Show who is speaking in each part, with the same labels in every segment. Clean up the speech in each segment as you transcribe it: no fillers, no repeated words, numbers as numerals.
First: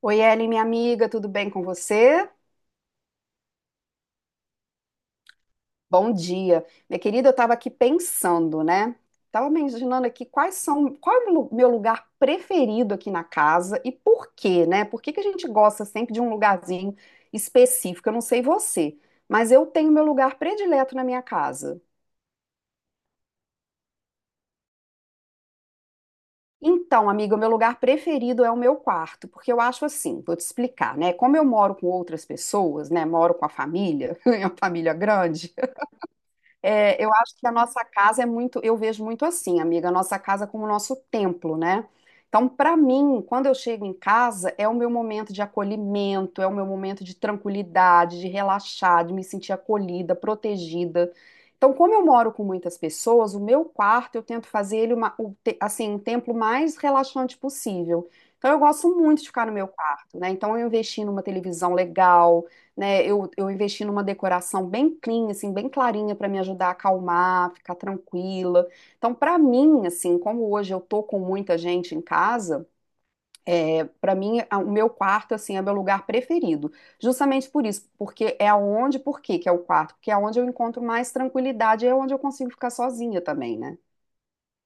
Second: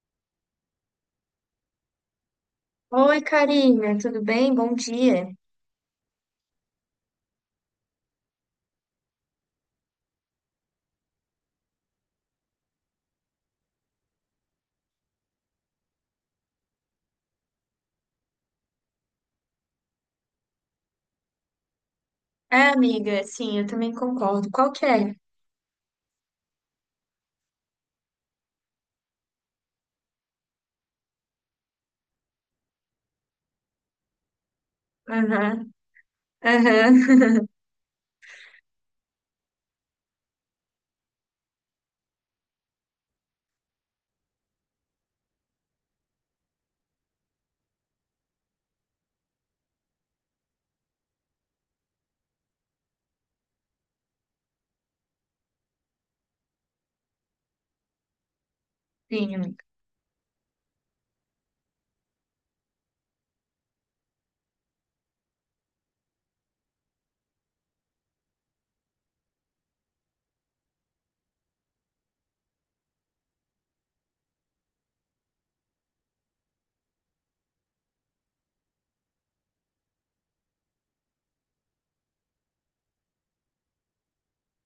Speaker 1: Oi, Ellen, minha amiga, tudo bem com você?
Speaker 2: Oi, Karina, tudo bem? Bom dia.
Speaker 1: Bom dia. Minha querida, eu estava aqui pensando, né? Estava imaginando aqui quais são, qual é o lu- meu lugar preferido aqui na casa e por quê, né? Por que que a gente gosta sempre de um lugarzinho específico? Eu não sei você, mas eu tenho meu lugar predileto na minha casa.
Speaker 2: É, amiga, sim, eu também concordo. Qual que é?
Speaker 1: Então, amiga, o meu lugar preferido é o meu quarto, porque eu acho assim, vou te explicar, né? Como eu moro com outras pessoas, né? Moro com a família, é uma família grande.
Speaker 2: Aham, aham.
Speaker 1: É, eu acho que a nossa casa é muito, eu vejo muito assim, amiga, a nossa casa como o nosso templo, né? Então, para mim, quando eu chego em casa, é o meu momento de acolhimento, é o meu momento de tranquilidade, de relaxar, de me sentir acolhida, protegida. Então, como eu moro com muitas pessoas, o meu quarto eu tento fazer ele uma, o te- assim, um templo mais relaxante possível. Então, eu gosto muito de
Speaker 2: Sim,
Speaker 1: ficar no
Speaker 2: amiga.
Speaker 1: meu quarto, né? Então, eu investi numa televisão legal, né? Eu investi numa decoração bem clean, assim, bem clarinha para me ajudar a acalmar, ficar tranquila. Então, para mim, assim, como hoje eu tô com muita gente em casa, o meu quarto assim é meu lugar preferido. Justamente por isso, porque é onde, por quê que é o quarto? Porque é onde eu encontro mais tranquilidade, é onde eu consigo ficar sozinha também, né?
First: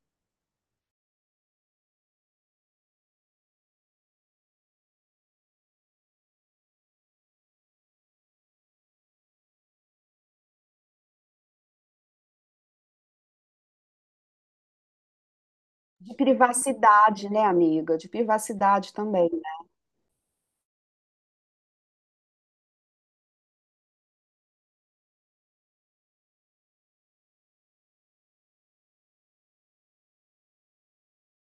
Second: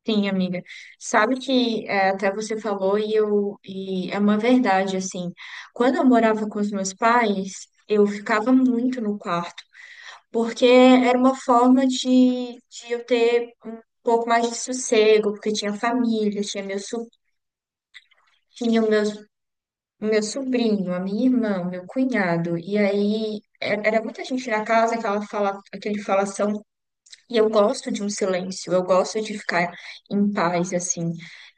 Speaker 2: Sim, amiga. Sabe que é, até você falou e é uma verdade, assim. Quando eu morava com os meus pais, eu ficava muito no quarto, porque era uma forma de eu ter um pouco mais de sossego, porque tinha
Speaker 1: De
Speaker 2: família, tinha meus, so-
Speaker 1: privacidade, né, amiga? De
Speaker 2: tinha
Speaker 1: privacidade
Speaker 2: meus
Speaker 1: também, né?
Speaker 2: o meu sobrinho, a minha irmã, o meu cunhado. E aí era muita gente na casa, aquela fala, aquele falação. E eu gosto de um silêncio, eu gosto de ficar em paz, assim,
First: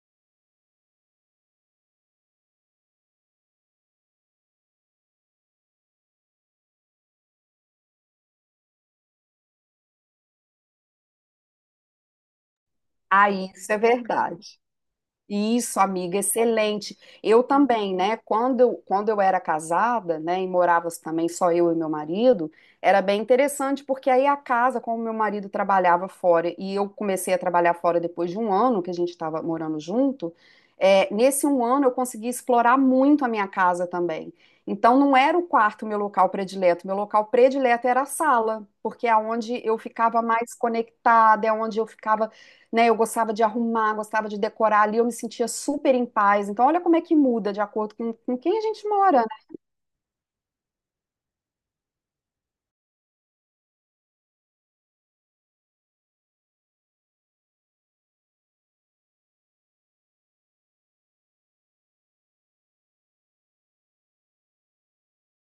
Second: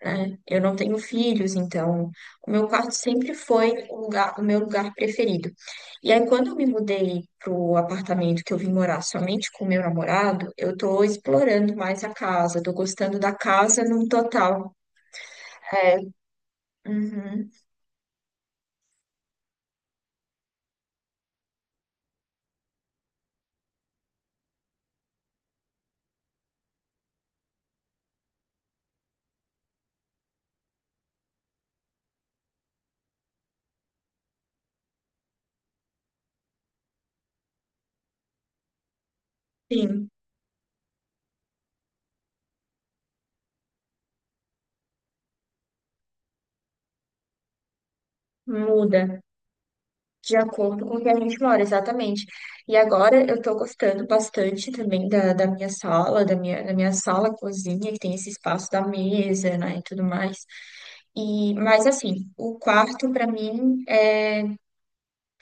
Speaker 2: né? Eu não tenho filhos, então o meu quarto sempre foi o meu lugar preferido. E aí quando eu me mudei pro apartamento que eu vim morar somente com o meu namorado, eu tô explorando mais a casa, tô gostando
Speaker 1: Ah,
Speaker 2: da
Speaker 1: isso é
Speaker 2: casa num
Speaker 1: verdade.
Speaker 2: total.
Speaker 1: Isso,
Speaker 2: É,
Speaker 1: amiga, excelente. Eu
Speaker 2: uhum,
Speaker 1: também, né? Quando eu era casada, né, e morava também só eu e meu marido, era bem interessante porque aí a casa, como meu marido trabalhava fora e eu comecei a trabalhar fora depois de um ano que a gente estava morando junto, é, nesse um ano eu consegui explorar muito a minha casa também. Então não era o quarto meu local predileto era a sala, porque é onde eu
Speaker 2: sim,
Speaker 1: ficava mais conectada, é onde eu ficava, né? Eu gostava de arrumar, gostava de decorar ali, eu me sentia super em paz. Então, olha como é que muda de acordo com quem a gente
Speaker 2: muda.
Speaker 1: mora.
Speaker 2: De acordo com o que a gente mora, exatamente. E agora eu tô gostando bastante também da minha sala, da minha sala cozinha, que tem esse espaço da mesa, né, e tudo mais. E, mas assim, o quarto para mim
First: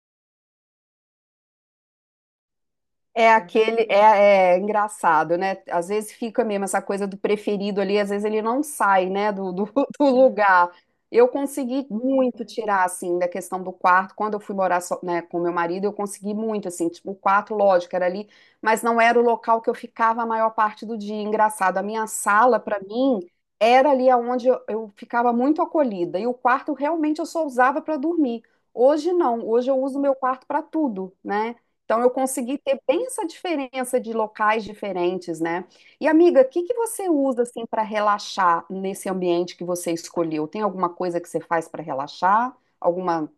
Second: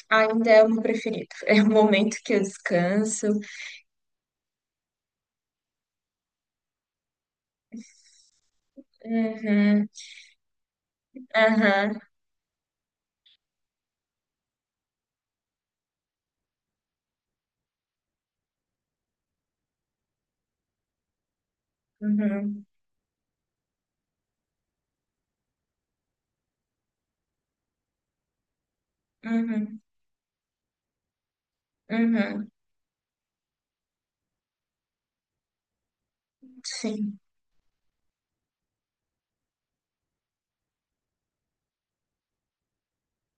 Speaker 2: ainda é o meu preferido. É o momento que eu descanso.
Speaker 1: É aquele, é, é engraçado, né? Às vezes fica mesmo essa coisa do preferido ali, às vezes ele não sai, né,
Speaker 2: Uhum,
Speaker 1: do lugar. Eu consegui
Speaker 2: aham,
Speaker 1: muito tirar, assim, da questão do quarto. Quando eu fui morar só, né, com meu marido, eu consegui muito, assim, tipo, o quarto, lógico, era ali, mas não era o local que eu ficava a maior parte do dia. Engraçado, a minha sala,
Speaker 2: uhum,
Speaker 1: para mim, era ali onde eu ficava muito acolhida. E o quarto, realmente, eu só usava para dormir. Hoje não, hoje eu
Speaker 2: uhum,
Speaker 1: uso meu quarto para tudo, né? Então, eu
Speaker 2: uhum.
Speaker 1: consegui ter bem essa diferença de locais diferentes, né? E, amiga, o que que você
Speaker 2: Sim.
Speaker 1: usa assim para relaxar nesse ambiente que você escolheu? Tem alguma coisa que você faz para relaxar? Alguma,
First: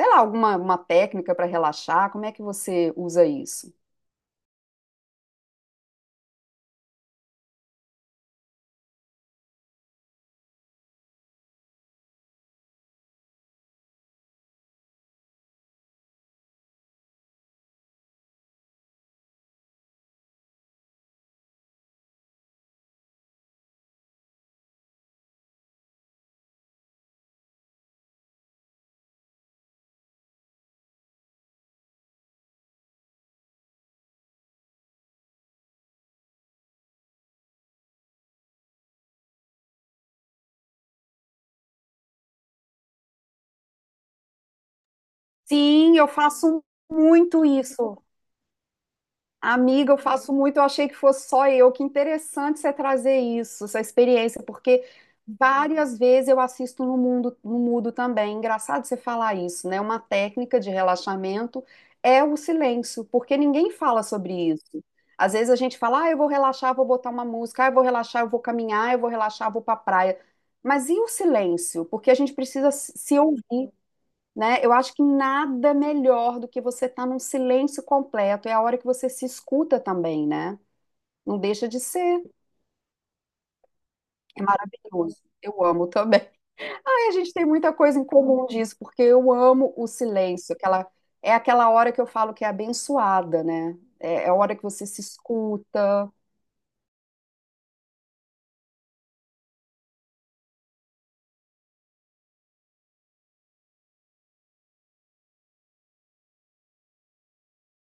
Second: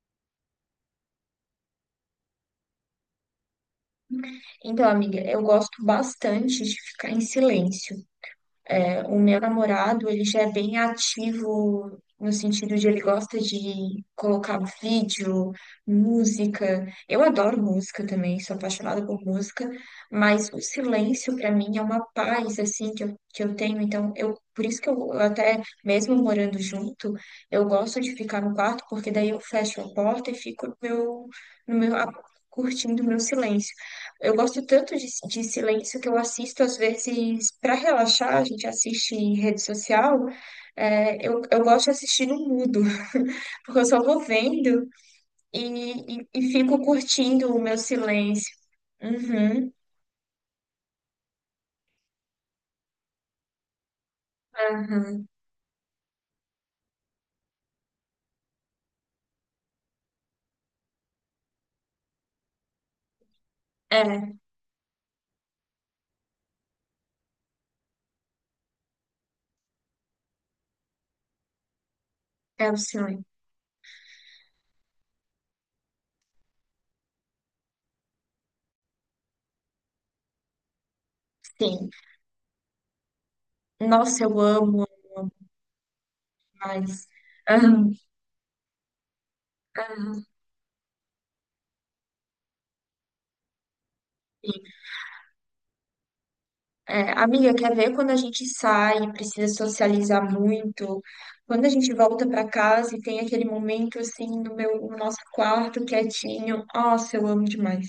Speaker 1: sei lá, alguma uma técnica para relaxar? Como é que você usa isso?
Speaker 2: Então, amiga, eu gosto bastante de ficar em silêncio. O meu namorado, ele já é bem ativo no sentido de ele gosta de colocar um vídeo, música. Eu adoro música também, sou apaixonada por música, mas o silêncio para mim é uma paz assim que eu tenho, então eu por isso que eu até mesmo morando junto, eu gosto de ficar no quarto porque daí eu fecho a porta e fico no meu, no meu a- curtindo o meu silêncio. Eu gosto tanto de silêncio que eu assisto, às vezes, para relaxar, a gente assiste em rede social. Eu gosto de assistir no mudo, porque eu só vou vendo
Speaker 1: Sim, eu
Speaker 2: e
Speaker 1: faço
Speaker 2: fico
Speaker 1: muito
Speaker 2: curtindo o meu
Speaker 1: isso.
Speaker 2: silêncio. Uhum,
Speaker 1: Amiga, eu faço muito, eu achei que fosse só eu. Que interessante você trazer isso, essa experiência, porque
Speaker 2: aham.
Speaker 1: várias vezes eu assisto no mundo, no mudo também. Engraçado você falar isso, né? Uma técnica de relaxamento é o silêncio, porque ninguém fala sobre
Speaker 2: É,
Speaker 1: isso. Às vezes a gente fala, ah, eu vou relaxar, vou botar uma música, ah, eu vou relaxar, eu vou caminhar, eu vou relaxar, eu vou pra praia. Mas e o silêncio? Porque a gente
Speaker 2: é
Speaker 1: precisa
Speaker 2: o
Speaker 1: se
Speaker 2: silêncio.
Speaker 1: ouvir, né? Eu acho que nada melhor do que você estar num silêncio completo. É a hora que você se escuta também, né? Não deixa de
Speaker 2: Sim.
Speaker 1: ser.
Speaker 2: Nossa, eu
Speaker 1: É
Speaker 2: amo
Speaker 1: maravilhoso. Eu amo também.
Speaker 2: mais.
Speaker 1: Aí a gente tem muita
Speaker 2: Aham,
Speaker 1: coisa em comum disso, porque eu amo o
Speaker 2: aham.
Speaker 1: silêncio. Aquela, é aquela hora que eu falo que é abençoada, né? É a hora que você se escuta.
Speaker 2: É, amiga, quer ver quando a gente sai, e precisa socializar muito? Quando a gente volta para casa e tem aquele momento assim no meu, no nosso quarto quietinho. Nossa, eu amo demais.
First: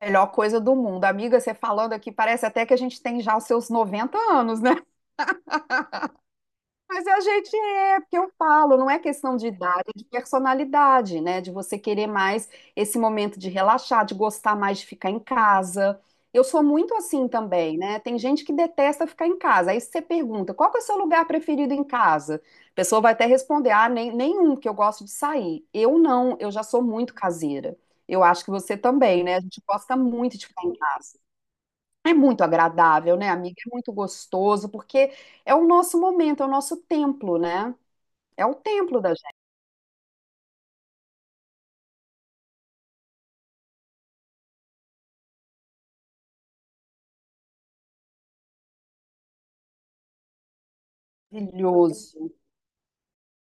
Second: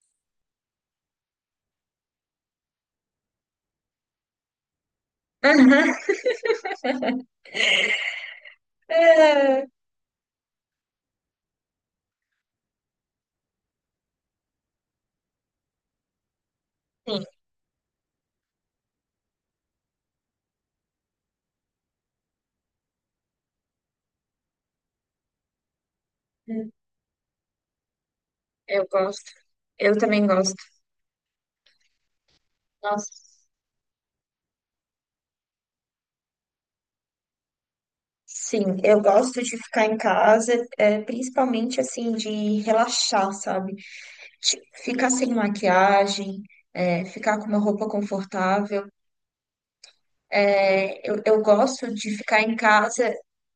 Speaker 1: Melhor coisa do mundo. Amiga, você falando aqui, parece até que a gente tem já os seus 90 anos, né? Mas a gente é, porque eu falo, não é questão de
Speaker 2: É,
Speaker 1: idade, é de personalidade, né? De você querer mais esse momento de relaxar, de gostar mais de ficar em casa. Eu sou muito
Speaker 2: sim,
Speaker 1: assim também, né? Tem gente que detesta ficar em casa. Aí você pergunta, qual que é o seu lugar preferido em casa? A pessoa vai até responder, ah, nem, nenhum, que eu gosto de sair. Eu não, eu já sou muito caseira. Eu acho que você
Speaker 2: eu
Speaker 1: também,
Speaker 2: gosto.
Speaker 1: né? A gente gosta
Speaker 2: Eu também
Speaker 1: muito de
Speaker 2: gosto.
Speaker 1: ficar em casa. É muito agradável, né,
Speaker 2: Nossa.
Speaker 1: amiga? É muito gostoso, porque é o nosso momento, é o nosso templo, né? É o
Speaker 2: Sim, eu
Speaker 1: templo da gente.
Speaker 2: gosto de ficar em casa, principalmente assim, de relaxar, sabe? De ficar sem maquiagem, ficar com uma roupa confortável. Eu gosto de
Speaker 1: Maravilhoso.
Speaker 2: ficar em casa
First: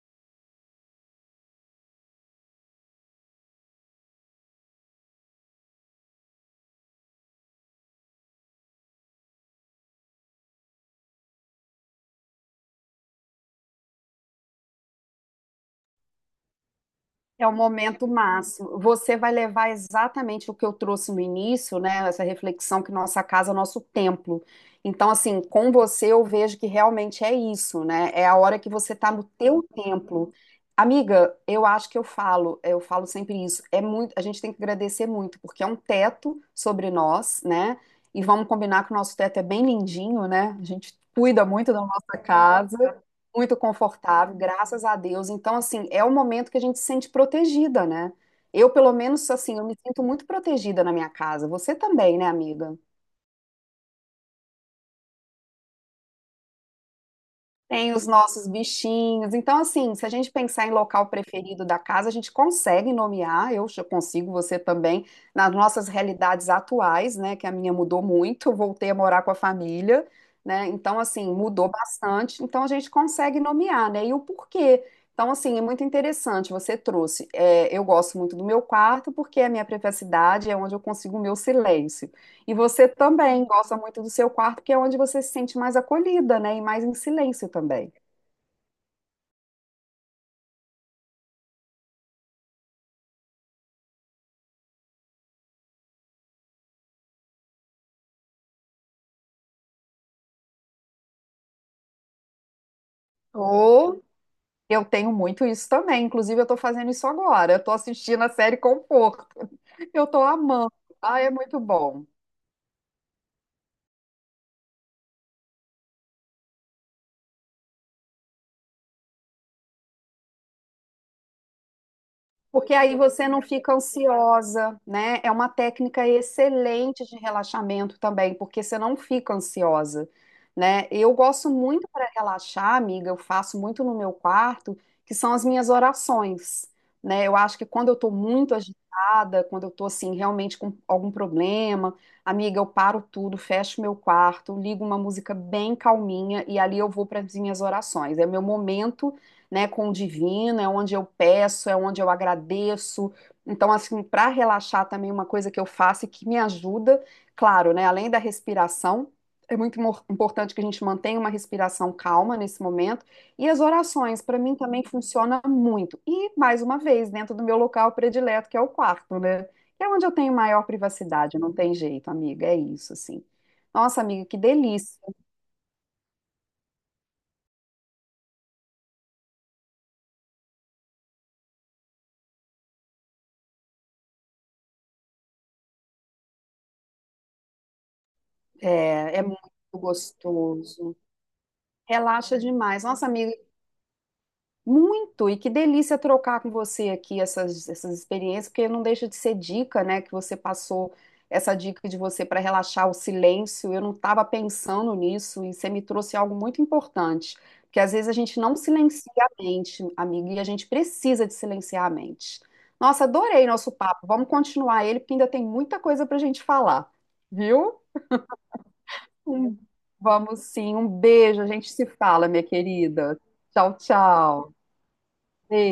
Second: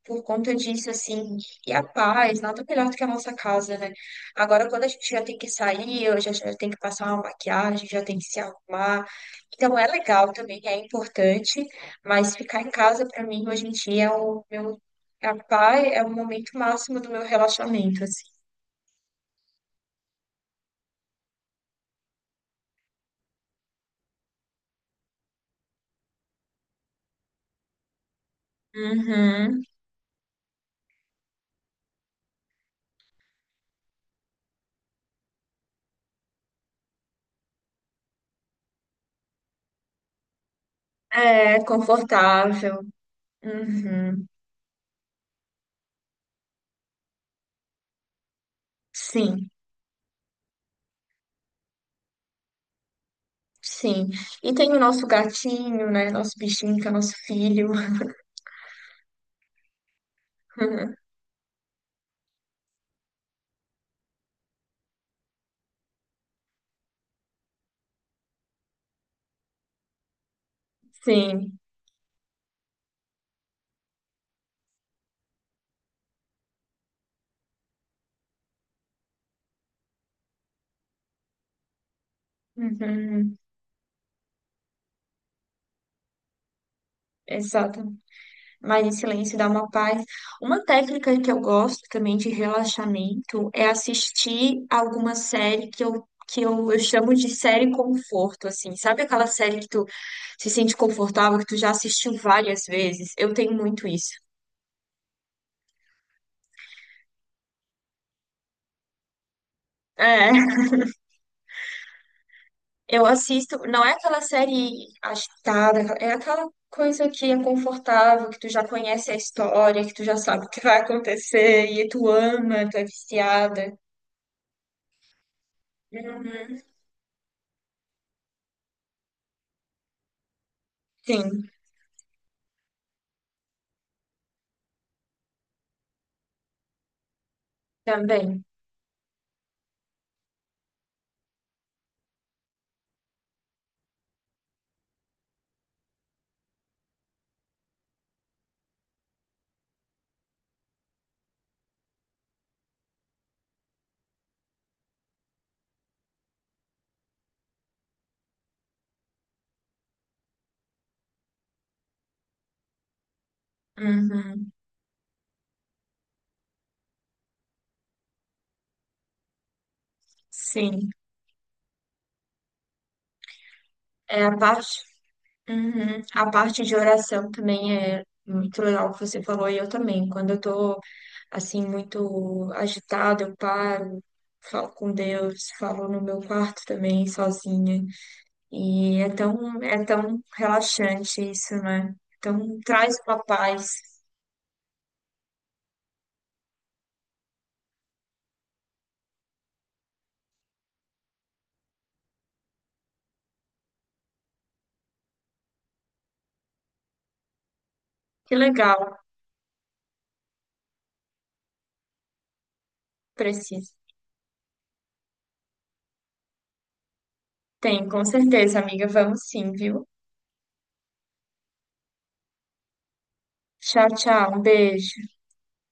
Speaker 2: por conta disso, assim. E a paz, nada melhor do que a nossa casa, né? Agora, quando a gente já tem que sair, eu já, já tem que passar uma maquiagem, já tem que se arrumar. Então, é legal também, é importante, mas ficar em casa, pra mim, hoje em dia, é o meu. A paz é o momento máximo do meu
Speaker 1: É o
Speaker 2: relaxamento,
Speaker 1: momento
Speaker 2: assim.
Speaker 1: máximo. Você vai levar exatamente o que eu trouxe no início, né? Essa reflexão que nossa casa é o nosso templo. Então, assim, com você eu vejo que realmente é isso, né? É a hora que você tá no teu
Speaker 2: Uhum.
Speaker 1: templo. Amiga, eu acho que eu falo sempre isso. É muito, a gente tem que agradecer muito, porque é um teto sobre nós, né? E vamos combinar que o nosso teto é bem lindinho, né? A gente cuida
Speaker 2: É
Speaker 1: muito da nossa
Speaker 2: confortável.
Speaker 1: casa, muito
Speaker 2: Uhum.
Speaker 1: confortável, graças a Deus. Então, assim, é o momento que a gente se sente protegida, né? Eu, pelo menos,
Speaker 2: Sim.
Speaker 1: assim, eu me sinto muito protegida na minha casa. Você também, né, amiga?
Speaker 2: Sim. E tem o nosso gatinho, né? Nosso bichinho, que é nosso filho.
Speaker 1: Tem os nossos bichinhos. Então, assim, se a gente pensar em local preferido da casa, a gente consegue nomear, eu já consigo, você também, nas nossas realidades atuais, né? Que a minha mudou muito, eu voltei a morar com a família, né? Então, assim,
Speaker 2: Sim.
Speaker 1: mudou bastante. Então, a gente consegue nomear, né? E o porquê. Então, assim, é muito interessante, você trouxe. É, eu gosto muito do meu quarto, porque é a minha privacidade, é onde eu consigo o meu silêncio. E você
Speaker 2: Uhum.
Speaker 1: também gosta muito do seu quarto, que é onde você se sente mais acolhida, né? E mais em silêncio
Speaker 2: Exato.
Speaker 1: também.
Speaker 2: Mas em silêncio dá uma paz. Uma técnica que eu gosto também de relaxamento é assistir alguma série que eu chamo de série conforto, assim. Sabe aquela série que tu se sente confortável, que tu já assistiu várias vezes? Eu tenho muito
Speaker 1: Ou
Speaker 2: isso.
Speaker 1: eu tenho muito isso também. Inclusive, eu estou fazendo isso agora. Eu estou assistindo a série Conforto. Eu estou
Speaker 2: É.
Speaker 1: amando. Ah, é muito bom.
Speaker 2: Eu assisto, não é aquela série agitada, é aquela coisa que é confortável, que tu já conhece a história, que tu já sabe o que vai acontecer, e tu ama,
Speaker 1: Porque
Speaker 2: tu é
Speaker 1: aí você não fica
Speaker 2: viciada.
Speaker 1: ansiosa, né? É uma técnica
Speaker 2: Uhum.
Speaker 1: excelente de relaxamento também, porque você não fica ansiosa, né? Eu
Speaker 2: Sim,
Speaker 1: gosto muito para relaxar, amiga, eu faço muito no meu quarto, que são as minhas orações, né? Eu acho que quando eu estou
Speaker 2: também.
Speaker 1: muito agitada, quando eu estou assim realmente com algum problema, amiga, eu paro tudo, fecho meu quarto, ligo uma música bem calminha e ali eu vou para as minhas orações. É meu momento, né, com o divino, é onde eu peço, é onde eu agradeço. Então, assim, para relaxar também uma coisa que eu faço e que me ajuda, claro, né, além da respiração, é importante que a gente mantenha uma respiração calma nesse momento. E as orações, para
Speaker 2: Uhum.
Speaker 1: mim, também funciona muito. E, mais uma vez, dentro do meu local predileto, que é o quarto, né? Que é onde eu tenho maior
Speaker 2: Sim.
Speaker 1: privacidade, não tem jeito, amiga, é isso, assim. Nossa,
Speaker 2: É
Speaker 1: amiga, que
Speaker 2: a parte,
Speaker 1: delícia.
Speaker 2: uhum. A parte de oração também é muito legal que você falou, e eu também. Quando eu tô, assim, muito agitada, eu paro, falo com Deus, falo no meu quarto também, sozinha. E é
Speaker 1: É, é muito
Speaker 2: tão, é tão
Speaker 1: gostoso.
Speaker 2: relaxante isso, né?
Speaker 1: Relaxa
Speaker 2: Então
Speaker 1: demais.
Speaker 2: traz
Speaker 1: Nossa,
Speaker 2: uma
Speaker 1: amiga,
Speaker 2: paz.
Speaker 1: muito, e que delícia trocar com você aqui essas experiências, porque não deixa de ser dica, né, que você passou essa dica de você para relaxar o silêncio. Eu não estava pensando nisso e você me trouxe algo muito importante, porque às vezes a
Speaker 2: Que
Speaker 1: gente não
Speaker 2: legal,
Speaker 1: silencia a mente, amiga, e a gente precisa de silenciar a mente. Nossa, adorei nosso
Speaker 2: preciso.
Speaker 1: papo. Vamos continuar ele, porque ainda tem muita coisa para a gente falar, viu?
Speaker 2: Tem, com certeza, amiga. Vamos sim,
Speaker 1: Um-
Speaker 2: viu?
Speaker 1: Vamos sim, um beijo, a gente se fala, minha querida. Tchau,
Speaker 2: Tchau, tchau. Um
Speaker 1: tchau.
Speaker 2: beijo.
Speaker 1: Beijo.